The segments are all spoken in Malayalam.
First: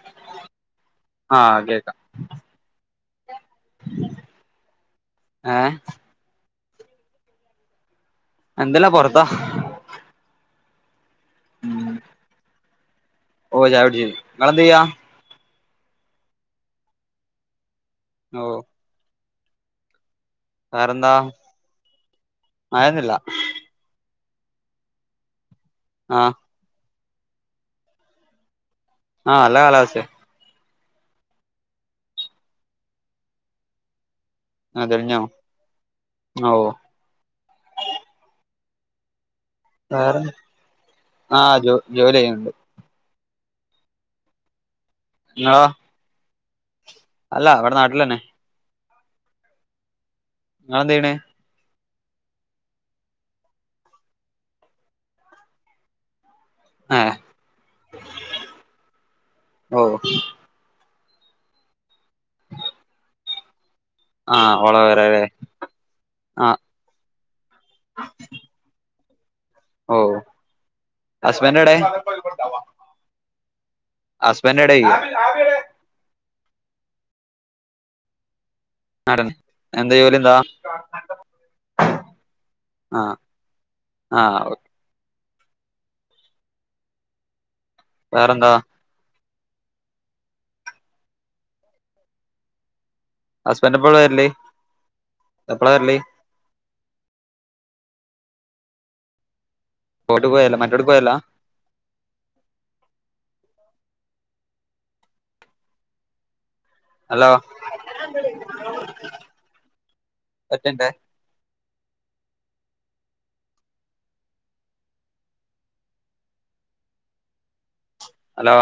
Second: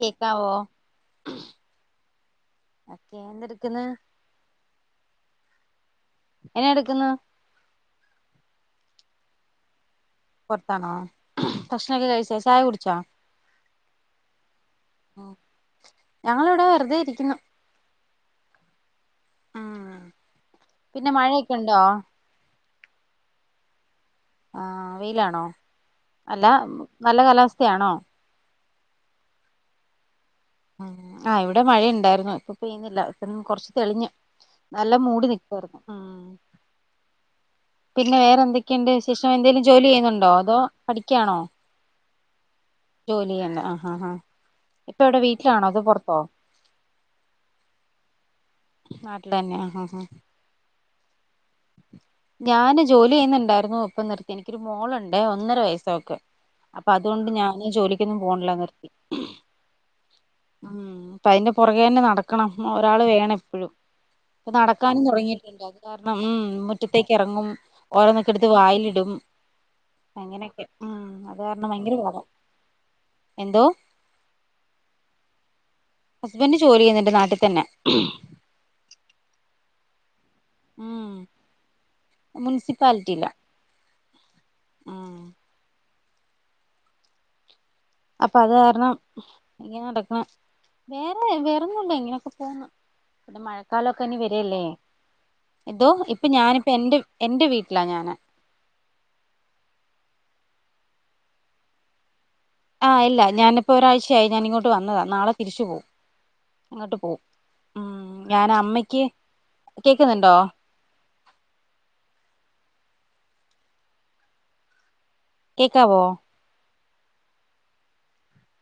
കേക്കാവോ ആഹ് കേക്കാം ഒക്കെ എന്തെടുക്ക്ന്ന് ങേ എന്നടുക്കുന്ന് എന്തല്ലാ പൊറത്ത പുറത്തണോ ഭക്ഷ്ണൊക്കെ കഴിച്ച ചായ കുടിച്ചാ ഓ ചായകുടിച്ച് ഇങ്ങളെന്തേയ ഞങ്ങളിവിടെ വെറുതെ ഇരിക്കുന്നു ഓ ഉം പിന്നെ വറെന്താ മഴയൊക്കെ ഉണ്ടോ മഴയൊന്നുല്ല ആ വെയിലാണോ ആഹ് അല്ല നല്ല കാലാവസ്ഥയാണോ. ആഹ നല്ല കാലാവസ്ഥയ ഉ ആ ഇവിടെ മഴയുണ്ടായിർന്ന് ഇപ്പൊ പെയ്യുന്നില്ല [unintelligible] കുറച്ച് തെളിഞ്ഞ്. ആഹ് നല്ല തെളിഞ്ഞോ മൂടി നിക്കാർന്നു ഉം ഓ പിന്നെ വേറെന്തൊക്കെണ്ട് വിശേഷ ഉം ന്തേലും ജോലി വേറെ ചെയ്യുന്നുണ്ടോ അതോ പഠിക്യണോ ആഹ് ജോ ജോലി ചെയ്യാന്നുണ്ട് [unintelligible] ആഹാഹാ ഇപ്പൊ എവിടെ നിങ്ങളോ വീട്ടിലാണോ അതോ പൊറത്തോ അല്ല ഇവിടെ നാട്ടിലെന്നെ നാട്ടിലെന്നെ ആഹാഹാ ഇങ്ങളെന്തെയ്യ്ണ് ഞാന് ജോലി ചെയ്യുന്ന്ണ്ടായിരുന്നു ഇപ്പം നിർത്തി എനിക്കൊരു മോളുണ്ട് ഒന്നര വയസ്സാവക്ക് അപ്പൊ ഏഹ് അതുകൊണ്ട് ഞാന് ജോലിക്കൊന്നും പോവ്ണില്ല നിർത്തി ഓ ഉം അപ്പ അയിന്റെ പുറകെതന്നെ നടക്കണം ഒരാള് വേണം എപ്പഴും ഇപ്പ ആഹ് നടക്കാനും ഓളവരല്ലേ തുടങ്ങിയിട്ടുണ്ട് അത് കാരണം ഉം ആഹ് മുറ്റത്തേക്കെറങ്ങും ഓരോന്നൊക്കെടുത്ത് വായിലിടും ഓ അങ്ങനെയൊക്കെ ഉം അത് കാരണം ഭയങ്കര പാടാ എന്തോ ഹസ്ബന്റ് ഏടെ ഹസ്ബന്റ് ജോലി ചെയ്യുന്നുണ്ട് നാട്ടിതന്നെ [unintelligible] എന്താ ജോലി എന്താ ഉം ആഹ് മുൻസിപ്പാലിറ്റിയിലാ ആഹ് അപ്പൊ വേറെന്താ അത്കാരണം ഇങ്ങനെ നടക്ക്ണ് വേറെ വെറൊന്നുല്ല ഇങ്ങനെയൊക്കെ പോന്ന് ഇവിടെ ഹസ്ബൻഡ് എപ്പളാ മഴക്കാലൊക്കിനി വരല് വരല്ലേ എപ്പളാ ഇതോ വരല് ഇപ്പൊ ഞാനിപ്പ എന്റെ എന്റെ വീട്ടി ലാ ഞാന് പോയിട്ട് പോയാലോ മറ്റോടക്ക് പോയല്ലാ ആഹ് ഇല്ല ഞാനിപ്പോ ഒരാഴ്ചയായി ഞാനിങ്ങോട്ട് വന്നതാ നാളെ തിരിച്ചു പോവും അങ്ങട്ട് പോവും ഹലോ ഉം ഞാൻ അമ്മയ്ക്ക് കേക്കുന്നുണ്ടോ ഒറ്റ മിനിറ്റെ കേക്കാവോ ഹലോ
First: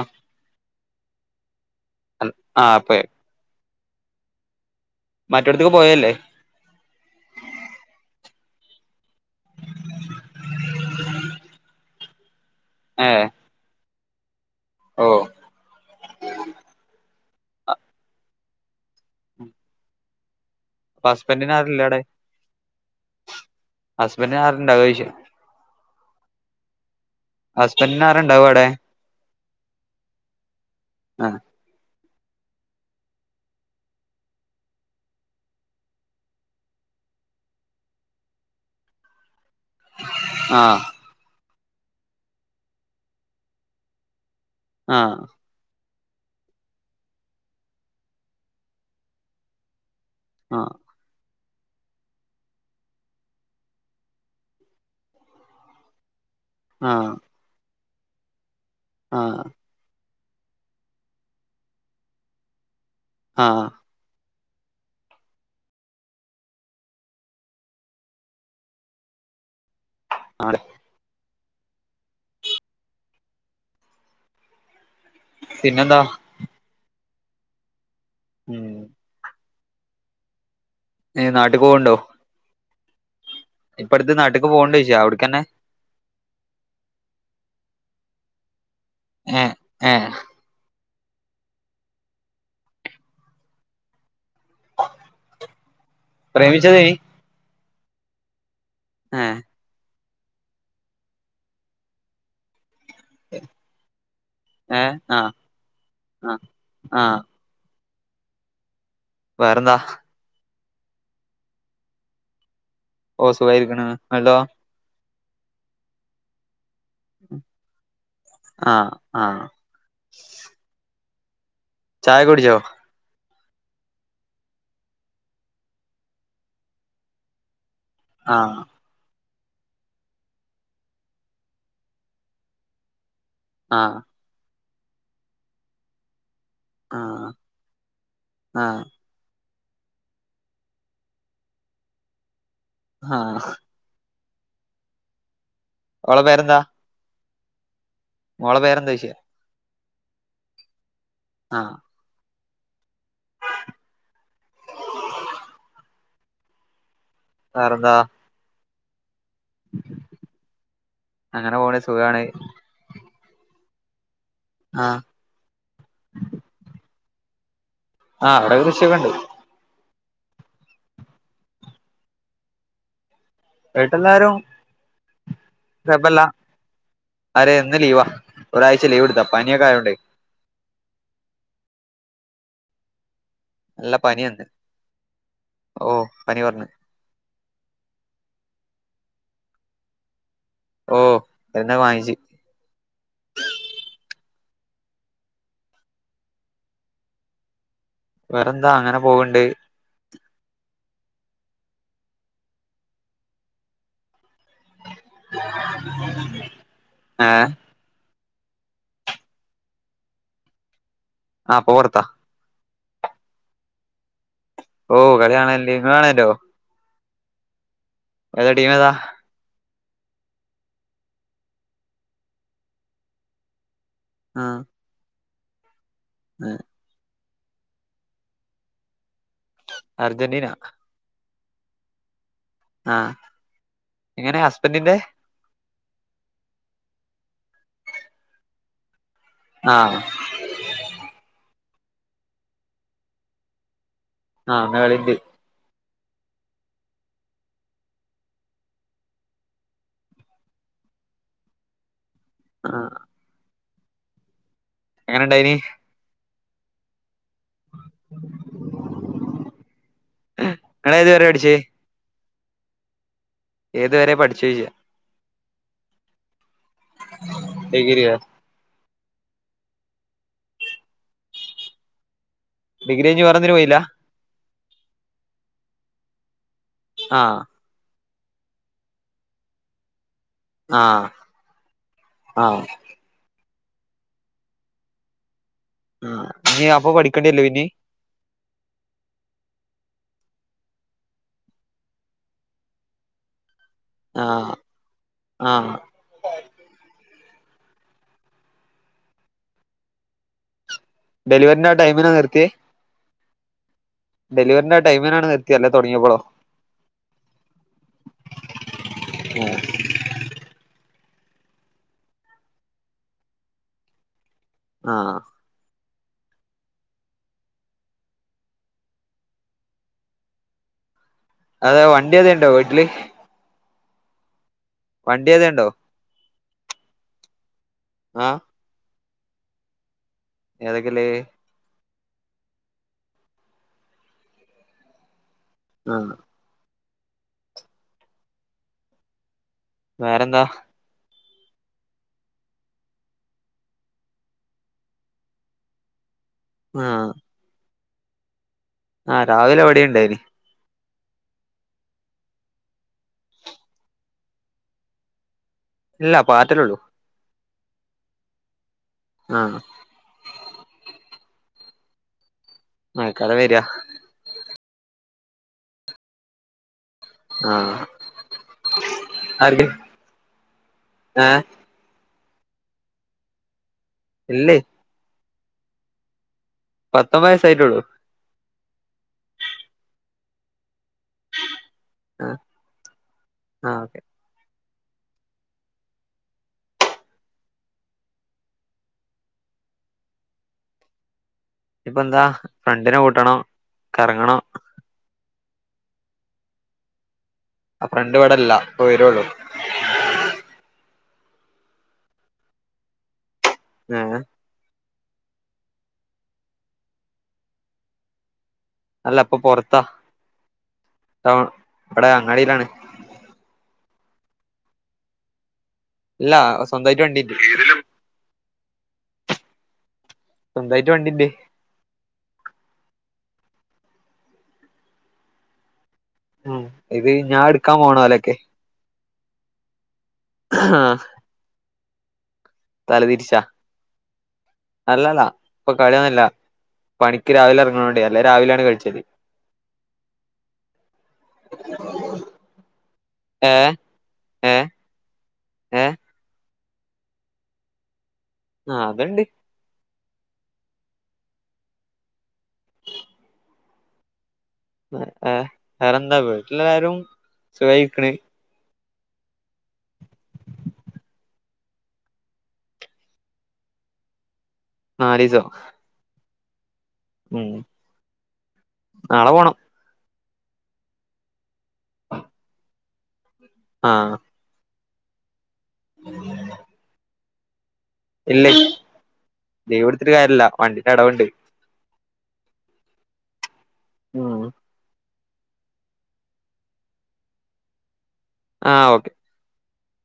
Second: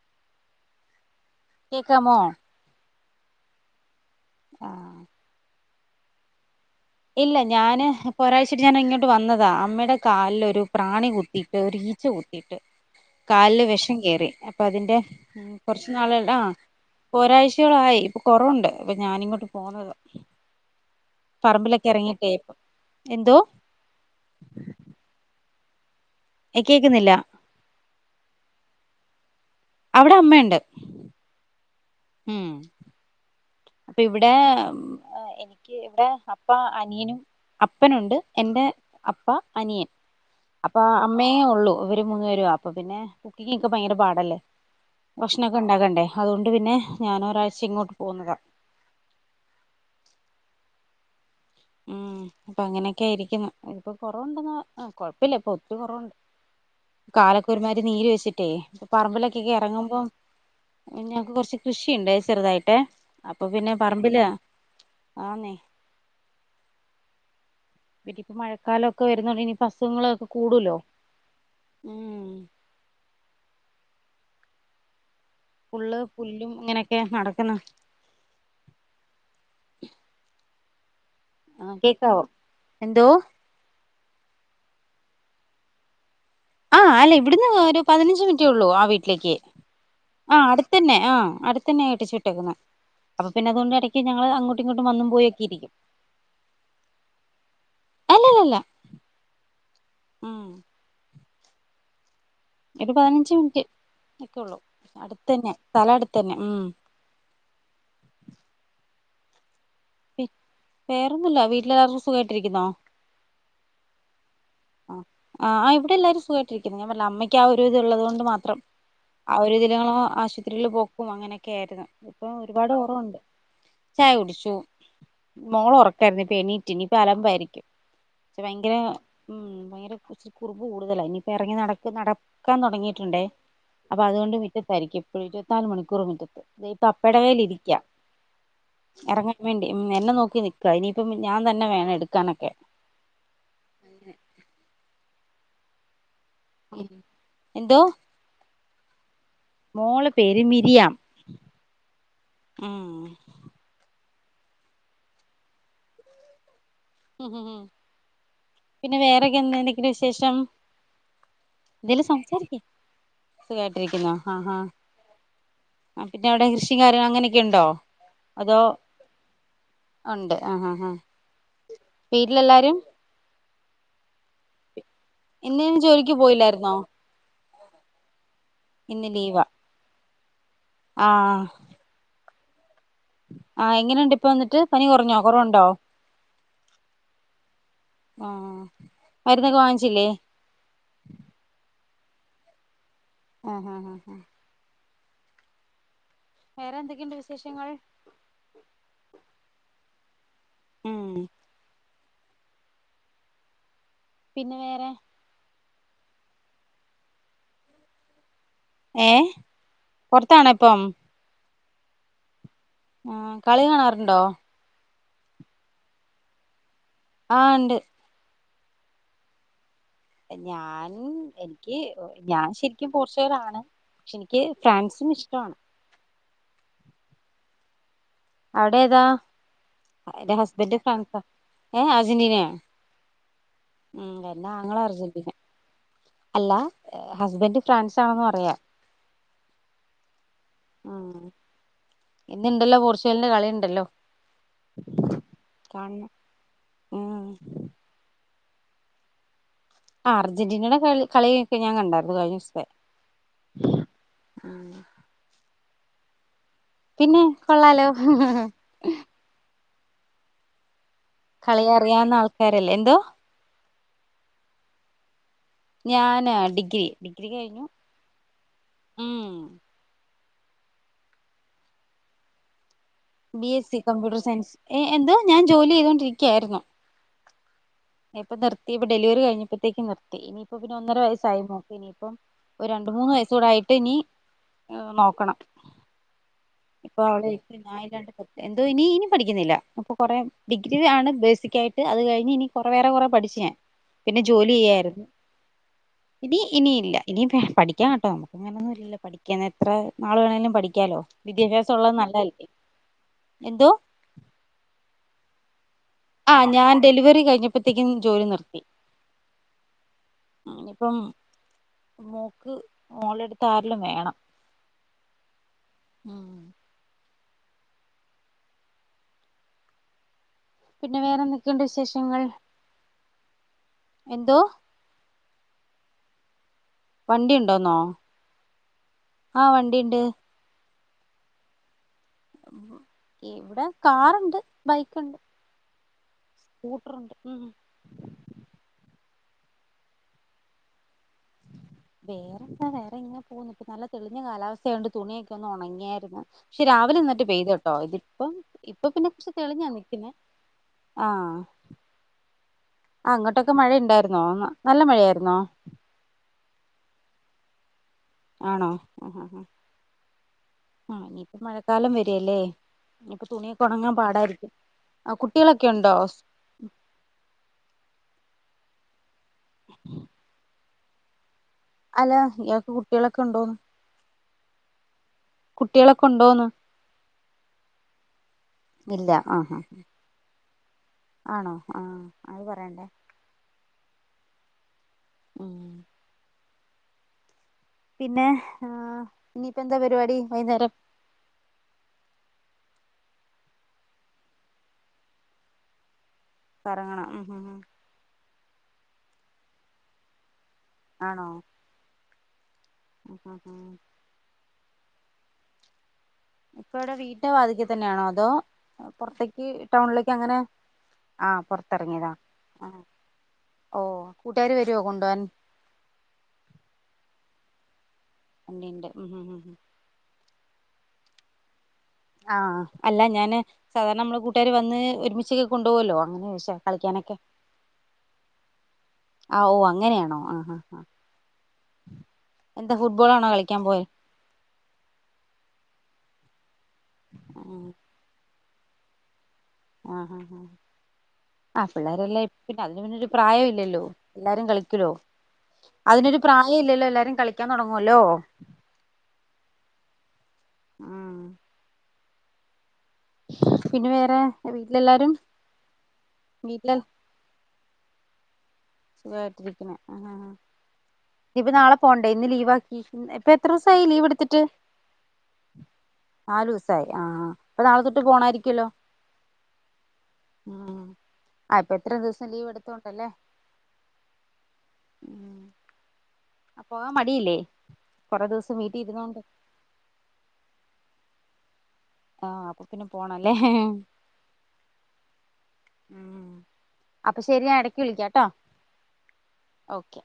കേക്കാമോ ആ ഇപ്പോ ആഹ് മറ്റടത്ത്ക്ക് പോയേല്ലേ ഇല്ല ഞാന് ഇപ്പൊരാഴ്ചയായിട്ട് ഞാനിങ്ങോട്ട് വന്നതാ അമ്മെടെ കാലിലൊരു പ്രാണി കുത്തീട്ട് ഒരു ഈച്ച കുത്തി ട്ട് ഏ കാലില് വിഷം കേറി അ പ്പതിന്റെ ഓ കൊറച്ച് നാള് ആ ഇപ്പൊരാഴ്ചയോളായി ഇപ്പൊ കൊറവുണ്ട് അപ്പൊ ഞാനിങ്ങോട്ട് പോന്നതാ അപ്പൊ ഹസ്ബന്റിന് ആരൂല്ലാ ഇറങ്ങിട്ടേ എന്തോ ഹസ്ബൻഡിന് ആരുണ്ടാവ ചോദിച്ച എ കേക്കുന്നില്ല ഹസ്ബന്റിനാരാണ്ടാവാ അവിടെ അവിടെ അമ്മയൊണ്ട് ആ ഉം അപ്പൊ ഇവിടെ എനിക്ക് ഇവിടെ അപ്പ അനിയനും അപ്പനുണ്ട് എന്റെ അപ്പ അനിയൻ ആ അപ്പ അമ്മയേ ഒള്ളൂ ഇവര് മൂന്നുപേരുവാ അപ്പൊ പിന്നെ കുക്കിംങ്ങൊക്കെ ഭയങ്കര പാടല്ലേ ആ ഭക്ഷണൊക്കെ ണ്ടാക്കണ്ടേ അതുകൊണ്ട് പിന്നെ ഞാനൊരാഴ്ച ഇങ്ങോട്ട് പോന്ന് ആ ഉം പ്പൊ അങ്ങനെയൊക്കെരിക്കുന്നു. ഇപ്പൊ കൊറവൊണ്ടെന്ന് ആ കൊഴപ്പില്ല ഇപ്പൊ ഒത്തി കൊറവുണ്ട് ആ കാലക്കൊരുമാരി നീര് വെച്ചിട്ടേ ഇപ്പൊ ആ പറമ്പിലൊക്കെക്കെറങ്ങുമ്പം ഞക്ക് കൊറച്ച് കൃഷിയുണ്ടേ ചെറുതായിട്ട് അപ്പൊ ആ പിന്നെ പറമ്പില് ആന്നെ പിന്നിപ്പ മഴക്കാലൊക്കെ വരുന്നോണ്ട് ഇനി അസുഖങ്ങളൊക്കെ ആ കൂടുലോ ഉം ഫുള്ള് പിന്നെന്താ പുല്ലും ഇങ്ങനെക്കെ നടക്ക്ന്ന് [unintelligible] [unintelligible] നാട്ടിൽ ആ പോവുണ്ടോ കേക്കാവോ എന്തോ ഇപ്പ അടുത്ത് നാട്ട്ക്ക് പോണില്ലെ ചേച്ചിയെഅവ്ട്ക്കന്നെ ആ എല്ലയ്ഇവിടുന്ന് ഒരു പതിനഞ്ച് മിനിറ്റെ ഉള്ളൂ ആ വീട്ടിലേക്ക് ഏ ഏ ആ അടു തന്നെ ആ ഹ് അടുത്തന്നെ കെട്ടിച്ചുവിട്ടേക്ക്ണ് അപ്പൊ പിന്നെ അതുകൊണ്ട് ഇടിക്കി ഞങ്ങള് അങ്ങോട്ടും ഇങ്ങോട്ടും വന്നും പോയി ഒക്കെ ഇരിക്കും പ്രേമിച്ചത് അല്ലല്ലല്ല ആ ഉം ഒരു പതിനഞ്ച് മിൻറ്റ് ഒക്കെള്ളൂ ഏ ആ അടുത്ത തന്നെ സ്ഥലം അടുത്ത ആ തന്നെ ആ [unintelligible] വേറെന്താ വേറൊന്നുല്ലവീട്ടില്‌ സുഖായിടിരിക്കുന്നോ ഓ സുഖായിരിക്ക്ണ് ങ്ങൾക്കോ ആ ആ ഇവിടെ എല്ലാരും സുഖായിട്ടിരിക്ക്ണ് പിന്നെഞാൻ പറഞ്ഞില്ലെഅമ്മയ്ക്ക് ആ ഒരു ഇത് ഉള്ളത കൊണ്ട് മാത്രം ആ ഒരു ഇതിലങ്ങള്ആശുപത്രിയിൽ പോക്കും അങ്ങനെ ഒക്കെയായിരുന്നു ചായ ഇപ്പൊ കുടിച്ചോ ഒരുപാട് കുറവുണ്ട് ചായ കുടിച്ചു മോള് ഒറക്കായിരുന്നു എണീറ്റ് ഇനിപ്പ അലപ്പായിരിക്കും ആ ഭയങ്കര ഭയങ്കര കുറുമ്പ് കൂടുതലാ ഇനിയിപ്പോ എറങ്ങി നടക്കാൻ തുടങ്ങിയിട്ടുണ്ടേ ആ അപ്പൊ അതുകൊണ്ട് മീറ്റത്തായിരിക്കും എപ്പോഴുംഇരിത്തിനാല് മണിക്കൂർമുറ്റത്ത് നി ആ പപ്പേടേലിരിക്യ ആ എറങ്ങി വേണ്ടി എന്നെ നോക്കി നിക്കാ ഇനിയിപ്പം ഞാൻ തന്നെ വേണം എടുക്കാനൊക്കെ ആഹ ഒളെപേരെന്താ എന്തോ മോളെ പേരെന്താ ചോയിച്ച് മോളെ പേര് മിരിയാം ആ മം വെറെന്താ പിന്നെ വെറെന്താ ക്കെ എന്തെക്കെ വിശേഷം അങ്ങനെ പോണ് എന്തേലും സുഖാണ് സംസാരിക്ക് സുഖയിട്ടിരിക്കുന്നോ ആഹ് പിന്നെഅവിടെ കൃഷികാര്യഅങ്ങനെയൊക്കെഉണ്ടോ ആ അവിടെ കൃഷിയൊക്കെ ഉണ്ട് ഉണ്ട് ആ ആ ആ വീട്ടിലെല്ലാരും വീട്ടില്ലാരും ഇന്നെജോലിക്ക് പോയില്ലായിരുന്നോ ആര് ഇന്ന് ലീവാ ഒരാഴ്ച ലീവ് എടുത്ത പനിയൊക്കെ ആയോണ്ട് ആ ആ നല്ല എങ്ങനെയുണ്ട് പനിയാന്ന് ഇപ്പൊന്നിട്ട് പനി കുറഞ്ഞോ കുറവ്ണ്ടോ ഓ പനി കൊറഞ്ഞ് ആ മരുന്നൊക്കെ വാങ്ങിച്ചില്ലേ ഓ എന്നെക്കെ വാങ്ങിച്ചു [unintelligible] വേറെ എന്തൊക്കെയുണ്ട് വിശേഷങ്ങൾ വേറെന്താഅങ്ങനെപോവ്ണ്ട് ഉം പിന്നെ വേറെ ആ ഏ പൊറത്താണ ഇപ്പം. ആഹ് പ്പൊപൊർത്ത. ആ കളി കാണാറുണ്ടോ? ഓ കളി കാണല്ണ്ട് ഇങ്ങള് കാണല്ണ്ടോ? ആ ഇണ്ട് ഏതാ ടീം ഏതാ? ഞാൻ എനിക്ക് ഞാൻ ശരിക്കും പോർച്ചുഗലാണ്. എനിക്ക് ഫ്രാൻസും ഇഷ്ട്ടാണ്. എ അവിടെ ഏതാ എന്റെ അർജന്റീന ഹസ്ബൻഡ് ഫ്രാൻസ ഏ അർന്റീനയാ ആ എങ്ങനെ ആങ്ങള ഹസ്ബന്റിന്റെ അർജന്റീന അല്ല ഹസ്ബൻഡ് ഫ്രാൻസ് ആണെന്ന് പറയാ ആഹ് ഉം ഇന്നുണ്ടല്ലോ പോർച്ചുഗലിന്റെ കളിണ്ടല്ലോ. ആ [unintelligible] കാണണം ഉം. ആ അർജന്റീനെടെ കളി കളിക്കെ ഞാൻ കണ്ടാരുന്നു കഴിഞ്ഞ ദിവസത്തെ. ആഹ് ആ എങ്ങനെണ്ടായിനി? പിന്നെ കൊള്ളാലോ. ഇങ്ങള് ഏത് വരെ കളി അറിയാവുന്ന ആൾക്കാരല്ലേ എന്തോ? ഏതുവരെ പഠിച്ചു ജ് ഞാനാ ഡിഗ്രി ഡിഗ്രി കഴിഞ്ഞു ഡിഗ്രിയോ ഉം ഡിഗ്രി കഴിഞ്ഞ് ബി വേറെന്നിനും എസ് പോയില്ല സി കമ്പ്യൂട്ടർ സയൻസ്. ഏഹ് എന്തൊ ഞാൻ ജോലി ചെയ്തൊണ്ടിരിക്കയാരുന്നു. ആ ഇപ്പൊ നിർത്തിപ്പ ഡെലിവറി കഴിഞ്ഞപ്പത്തേക്ക് നിർത്തി. ഇനിയിപ്പ പിന്നെ ഒന്നര ആഹ് വയസ്സായി മോക്ക്. ഇനിയിപ്പം ആഹ് ഒരു രണ്ട് മൂന്ന് വയസ്സ് കൂടെയായിട്ട് ട്ടിനി നോക്കണം. [inaudible] ഇപ്പൊ അവളെയ് പഠിക്കേണ്ടിയല്ലോ ഇനി ഞാൻ ഇല്ലാണ്ട് നിർത്തി. എന്ത് ഇനി ഇനി പഠിക്കുന്നില്ല അപ്പൊ കൊറേ ഡിഗ്രി ആണ് ബേസികായിട്ട് അത് കഴിഞ്ഞ് ഇനി കുറെ വേറെ കുറേ പഠിച്ച് പിന്നെ ജോലി ആഹ് ചെയ്യായിരുന്നു ആഹ് ഇനി ഇനിയില്ല. ഇനിയ പഠിക്കാൻ കേട്ടോ നമുക്ക് അങ്ങനൊന്നും ഇല്ലല്ലോ പഠിക്കാൻ എത്രാനാൾ വേണേലും പഠിക്കാലോ. ഡെലിവറിന്റെ ആ വിദ്യാഭ്യാസം ഉള്ളത് ടൈമിനാ നിർത്തിയേ നല്ലതല്ലേ എന്തോ? ഡെലിവറിന്റെ ആ ടൈമിനാണ് നിത്തിയല്ലേ? ആ ഞാൻ ഡെലിവറി കഴിഞ്ഞപ്പോത്തേക്കും ജോലി നിർത്തി. ഇനിപ്പം മോക്ക് മോളെടുത്ത് ആരെല്ലും വേണം. ആഹ് ഉം പിന്നെ വേറെ എന്തൊക്കെയുണ്ട് അതെ വണ്ടി വിശേഷങ്ങൾ ഏതേലുണ്ടോ വീട്ടില് എന്തോ? വണ്ടി ഏതേണ്ടോ? വണ്ടിണ്ടോ ന്നോ ആഹ് ആഹ് വണ്ടിണ്ട്. ഏതൊക്കെല്ലത്? ഇവിടെ കാറുണ്ട് ബൈക്ക്ണ്ട്. ആഹ് കൂട്ടറുണ്ട് ഉം. വേറെന്താ? വേറെന്താ വേറെ ഇങ്ങനെ പോകുന്നു. ഇപ്പൊ നല്ല തെളിഞ്ഞ കാലാവസ്ഥയോണ്ട് തുണിയൊക്കെ ഒന്ന് ഒണങ്ങിയായിരുന്നു. ക്ഷെ ആഹ് രാവിലെന്നിട്ട് പെയ്ത്ട്ടോ ഇതിപ്പം ഇപ്പ പിന്നെ ആഹ് രാവിലെ തെളിഞ്ഞാ ഇവടേം നിക്കുന്നേ. ഇണ്ടായിനി ആ അങ്ങോട്ടക്കെ മഴണ്ടാരുന്നോ നല്ല മഴയാരുന്നോ? ഇല്ല പാറ്റലൊള്ളു. ആണോ ആ ആ ആ ആഹ് ആ നിയിപ്പ മഴക്കാലം വെരല്ലേ. നിപ്പ മഴക്കാലം വരാ തുണിയൊക്കെ ഒണങ്ങാൻ പാടായിരിക്കും ആ കുട്ടികളക്കെണ്ടോ? ആ ആർക്ക് ഏ അല്ല ഇയാക്ക് കുട്ടികളക്കെ ഉണ്ടോന്ന്? ഇല്ലേ കുട്ടികളക്കെ ഉണ്ടോന്ന്? പത്തൊമ്പത് വയസായിട്ടേള്ളൂ. ഇല്ല ആ ആ ആണോ ആ ആഹ് അത് പറയണ്ടേ. ആഹ് ഓക്കെ ഉം പിന്നെ ആ ഇനിയിപ്പന്താ പരിപാടി വൈന്നേരം? ഇപ്പന്താ ഫ്രണ്ടിനെ കൂട്ടണം കറങ്ങണം. കറങ്ങണം ഉം ഉം ആ ഫ്രണ്ട് വടല്ല ഇപ്പ വരോള്ളു. ആണോ? [unintelligible] ഏഹ് ഇപ്പവിട വീട്ട വാതിക്ക തന്നാണോ അതോ? അല്ല ഇപ്പൊ പൊർത്തേക്ക് പൊറത്താ ടൗണിലേക്ക് അങ്ങനെ ആ ടൗൺ ഇവടെ പൊർത്തിറങ്ങിതാ അങ്ങാടിയിലാണ് ആ ഓ കൂട്ടുകാര് വരുവോ കൊണ്ടോവാൻ ഇല്ല സ്വന്തായിട്ട് വണ്ടിണ്ട്. വണ്ടിണ്ട് [unintelligible] സ്വന്തായിട്ട് വണ്ടിണ്ടേ. ആഹ് അല്ല ഞാന് സാധാരണ മ്മള് കൂട്ടുകാര് വന്ന് ഒരുമിച്ചൊക്കെ കൊണ്ടോവല്ലോ അ ഉം ഇത് ഞായെടുക്കാൻ പോണോലയക്കെ. ആ ഓ അങ്ങനെയാണോ ആ ആ ആ തലതിരിച്ചാ അല്ലല്ലാ പ്പ പണിയന്നില്ല പണിക്ക് രാവിലെറങ്ങണണ്ടേ അല്ലേ രാവിലെയാണ് കഴിച്ചത്. ആ ആ ആ ആ പിള്ളേരെല്ലാം [unintelligible] അതിന് പിന്നരു ഏ പ്രായല്ലല്ലോ എല്ലാരും ഏ കളിക്കുലോ. ഏ അതിനൊരു പ്രായല്ലല്ലോ എല്ലാരും കളിക്കാൻ തൊടങ്ങുവല്ലോ ആ അതണ്ട്. ഉം പിന്നെ വേറെ? വീട്ടിലെല്ലാരും വേറെ വേറെന്താ വീട്ടിലെ വീട്ട്ലാരും സുഖായിക്കണ്. സുഖായിട്ടിരിക്കണ് ആ ആ ആ ഇനിപ്പ നാളെ പോണ്ടേ ഇന്ന് ലീവാക്കി ഇപ്പൊത്രസായി ലീവെടുത്തിട്ട്? നാലിസം. നാലുസായി ആ പ്പ നാളെ തൊട്ട് പോണാരിക്കല്ലോ? നാളെ പോണം ഉ ആ പ്പത്രദിവസം ലീവ് എടുത്തോണ്ടല്ലേ. ആ ഉം അപ്പോവൻ മടിയില്ലേ? കൊറെ ഇല്ലേ ദിവസം വീട്ടിൽ ഇരുന്നോണ്ട് ലീവെടുത്തിട്ട് കാര്യല്ല വണ്ടിന്റടവുണ്ട്. ആ അപ്പപ്പിന്നെ പോണല്ലേ. ഉം ഉം അപ്പ ശെരി ഞാടെക്ക് വിളിക്കാട്ടോ. ആ ഓക്കെ. ഓക്കെ